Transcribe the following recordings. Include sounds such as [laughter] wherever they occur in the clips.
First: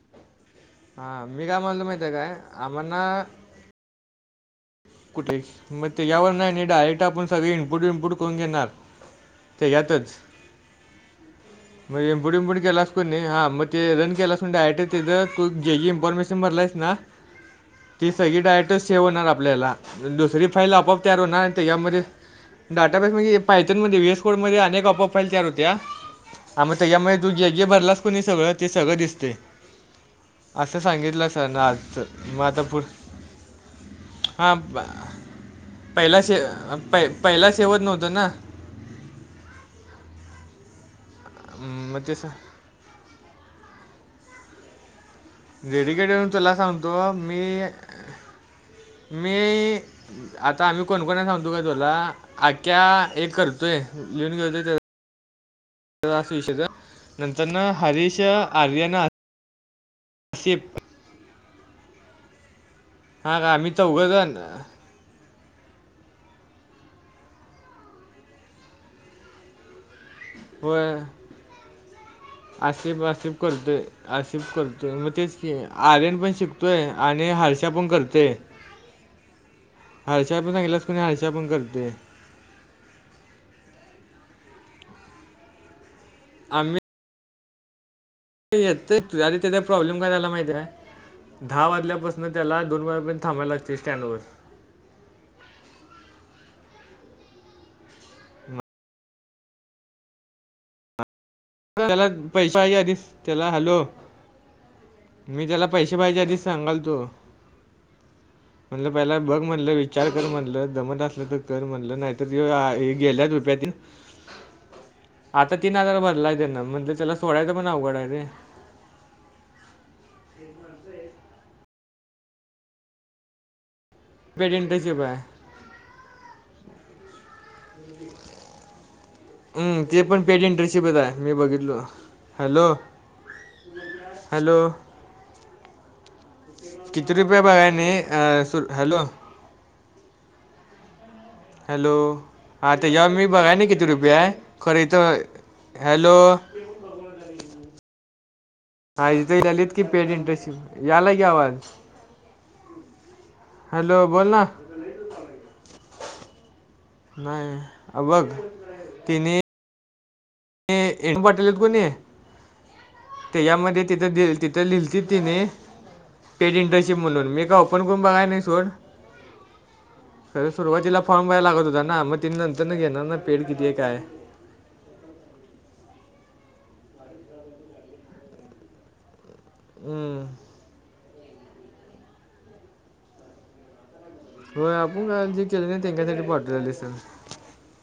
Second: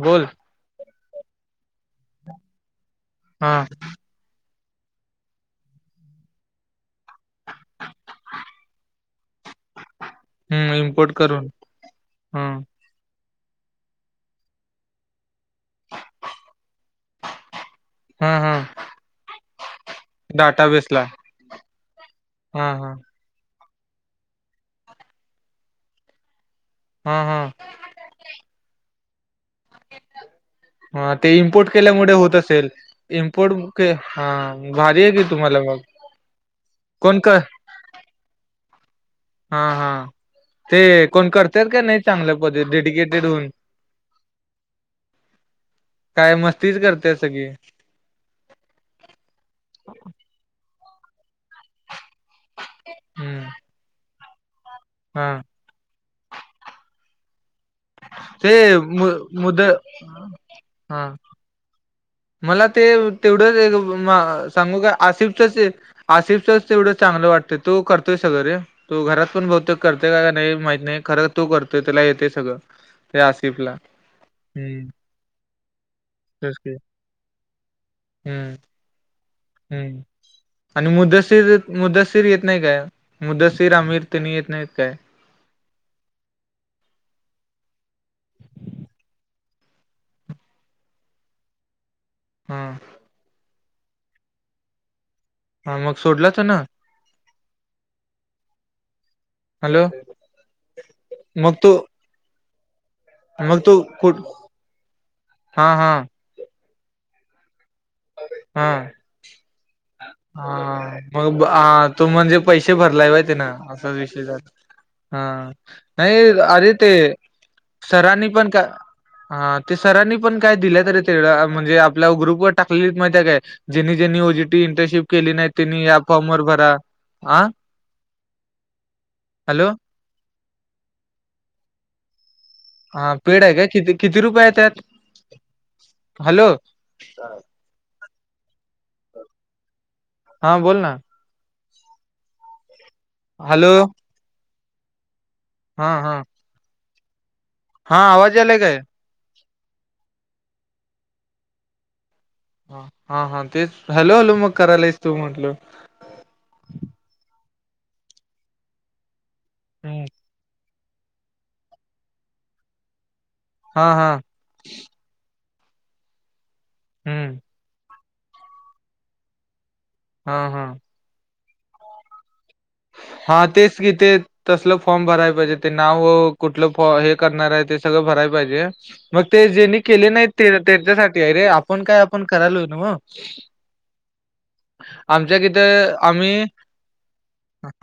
बोल हा मी काय म्हणल माहित आहेय काय आम्हाना हा कुठे मग ते यावर नाही डायरेक्ट आपण सगळे इनपुट विनपुट करून घेणार ते घतच हम्म इम्पोर्ट करून मगमपड हा विंपड केला हा मग ते रन केला असय जे जी इन्फॉर्मेशन भरला आहेस ना ती हा सगळी हा डायटच सेव होणार [inaudible] पायथन डाटाबेसला हा हा मध्ये वएस कोड मध्ये अक अपरफाईल तया हो्या आ मग हा त्याच्यामुळे तू हा जे जे भरलास कोणी सगळं ते सगळं दिसते असं हा सांगितलं ते सर ना इम्पोर्ट आज केल्यामुळे होत मग आता असेल पुढ इम्पोर्ट हा भारी हां आहे की तुम्हाला मग कोण का तेवत न होत ना हा हा ते कोण करते का नाही मग ते चांगल्या पद्धत डेडिकेटेड होऊन रेडीिकेडऊन काय तुला मस्तीच सांगतो करते मी सगळी मी आता आम्ही कोणकोणा सांगतो का तुोला आख्ख्या एक हम्म करतोय लिऊन घेऊतोय हा ास विषद नंतर ना हरीश ते आर्यन मु मुद आसिफ हा मला ते हा का आम्ही चौघं जण तेवढं सांगू का आसिफ आिफचच तेवढं चांगलं वाटतंय तो करतोय सगरे तो घरात पण ब करते का का नाही व माहित नाही खरं तू करत त्याला येते सगळं त्या आसिफला असे हम्म करतोय मग तेच की आर्यन पण तेच की शिकतोय आणि हर्षा पण करतो हम्म हम्म हर्षा पण सांगितलंस आणि कोणी हर्षा पण मुदसिर करते मुद्दस्िर येत नाही काय मुदसिर आमिर तनी येत नाहीत काय आम्ही येत तुझ त्या प्रॉब्लेम काय झाला माहिती आहे दहा वाजल्यापासून न हा त्याला दोन मेार पण थांबायला लागतील सँडवर. हा मग सोडला तर ना. हॅलो मग तो. त्याला पैसे पाहिजे आधीच त्याला मग तो हॅलो कुठ मी हा त्याला हा पैसे पाहिजे आधीस. सांगाल तो. हा म्हणलं पहिला बघ म्हणलं विचार कर म्हणलं हा दमत असलं मग तर ब- कर आ, म्हणलं नाहीत गेल्यात रुपया त षय झा हा हजार भरला नाही. आहे त्यांना अरे ते म्हणलं त्याला सोडायचं पण अवघड आहे रे सरांनी पण का हा ते सरांनी पण काय दिलं तरी तेवढ म्हणजे आपल्या ग्रुपवर टाकलेली माहिित काय. ज्यांनी ज्यांनी पेड ओजीटी इंटरशिप इंटर्नशिप आहे केली नाही त्यांनी या फॉर्म वर भरा ह. हम्. ते पण पेडंटरेस ब आहे मी बघितलो हॅलो. हा पेड आहे काय किती किती रुपये आहेत हॅलो त्यात हॅलो. पने. हॅलो हा बोल ना. हॅलो हाता याव मी बघा ना हॅलो किती रुपये आहे खरं तर हा हॅलो. हा हा आवाज अले का आहे? आज त आलीत की पेट इंटशि यालाय की आवाज. हा हा तेच हॅलो बोल हॅलो ना मग करायला आहेस तू म्हटलं. नाही अ बघ तिन.. हम बटलत कोणी ते यामध्ये हा हा तिथं तिथं लिल. पेड इंटरशिप म्हणून हम्म मी का ओपन करून बघाय नाही सोड. हा खरं हा सुरुवातीला फॉर्म भरायला लागत होता ना मग तिने नंतर न घेणार ना हा पेड किती आहे तेच कि काय. ते तसलं फॉर्म भराय पाहिजे ते नाव व कुठलं फॉ हे करणार आहे ते सगळं भराय पाहिजे. मग ते जेनी केले हम्म. नाही ते त्याच्यासाठी अ रे आपण काय आपण करालो ना मग. हो आपण काल जे केलं ना त्यांच्यासाठी आम्ही पवो दि सल.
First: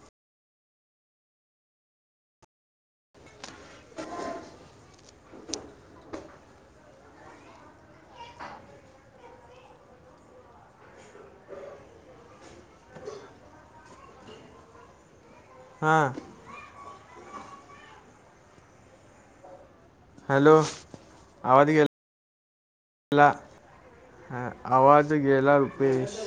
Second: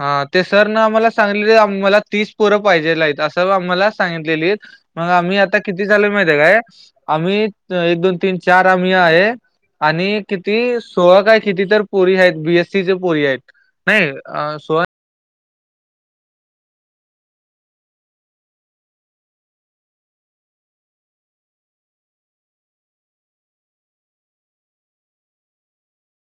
हा ते सर न आम्हाला सांगलेले मला तीस पोरं पाहिजेला आहेतत असं आम्हाला सांगितलेली. मग आम्ही आता किती चालू माहिित आहे काय आम्ही एक दोन तीन चार आम्ही आहे. आणि किती सोळा काय किती तर पोरी आहेत बीएस सीचे पोरी आहेत. नाही अ सो. हा हॅलो आवाज गे. आवाज गेला रुपेश.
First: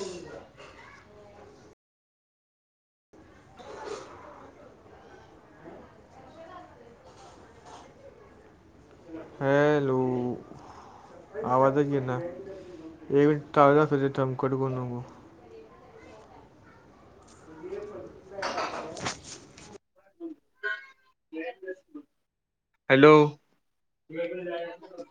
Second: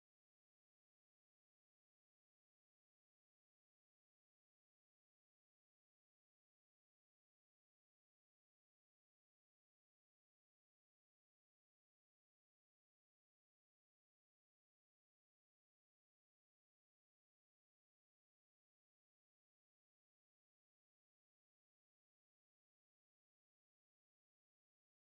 हॅलो आवाजच घे ना एक मिटेत कटक नको. ब हॅलो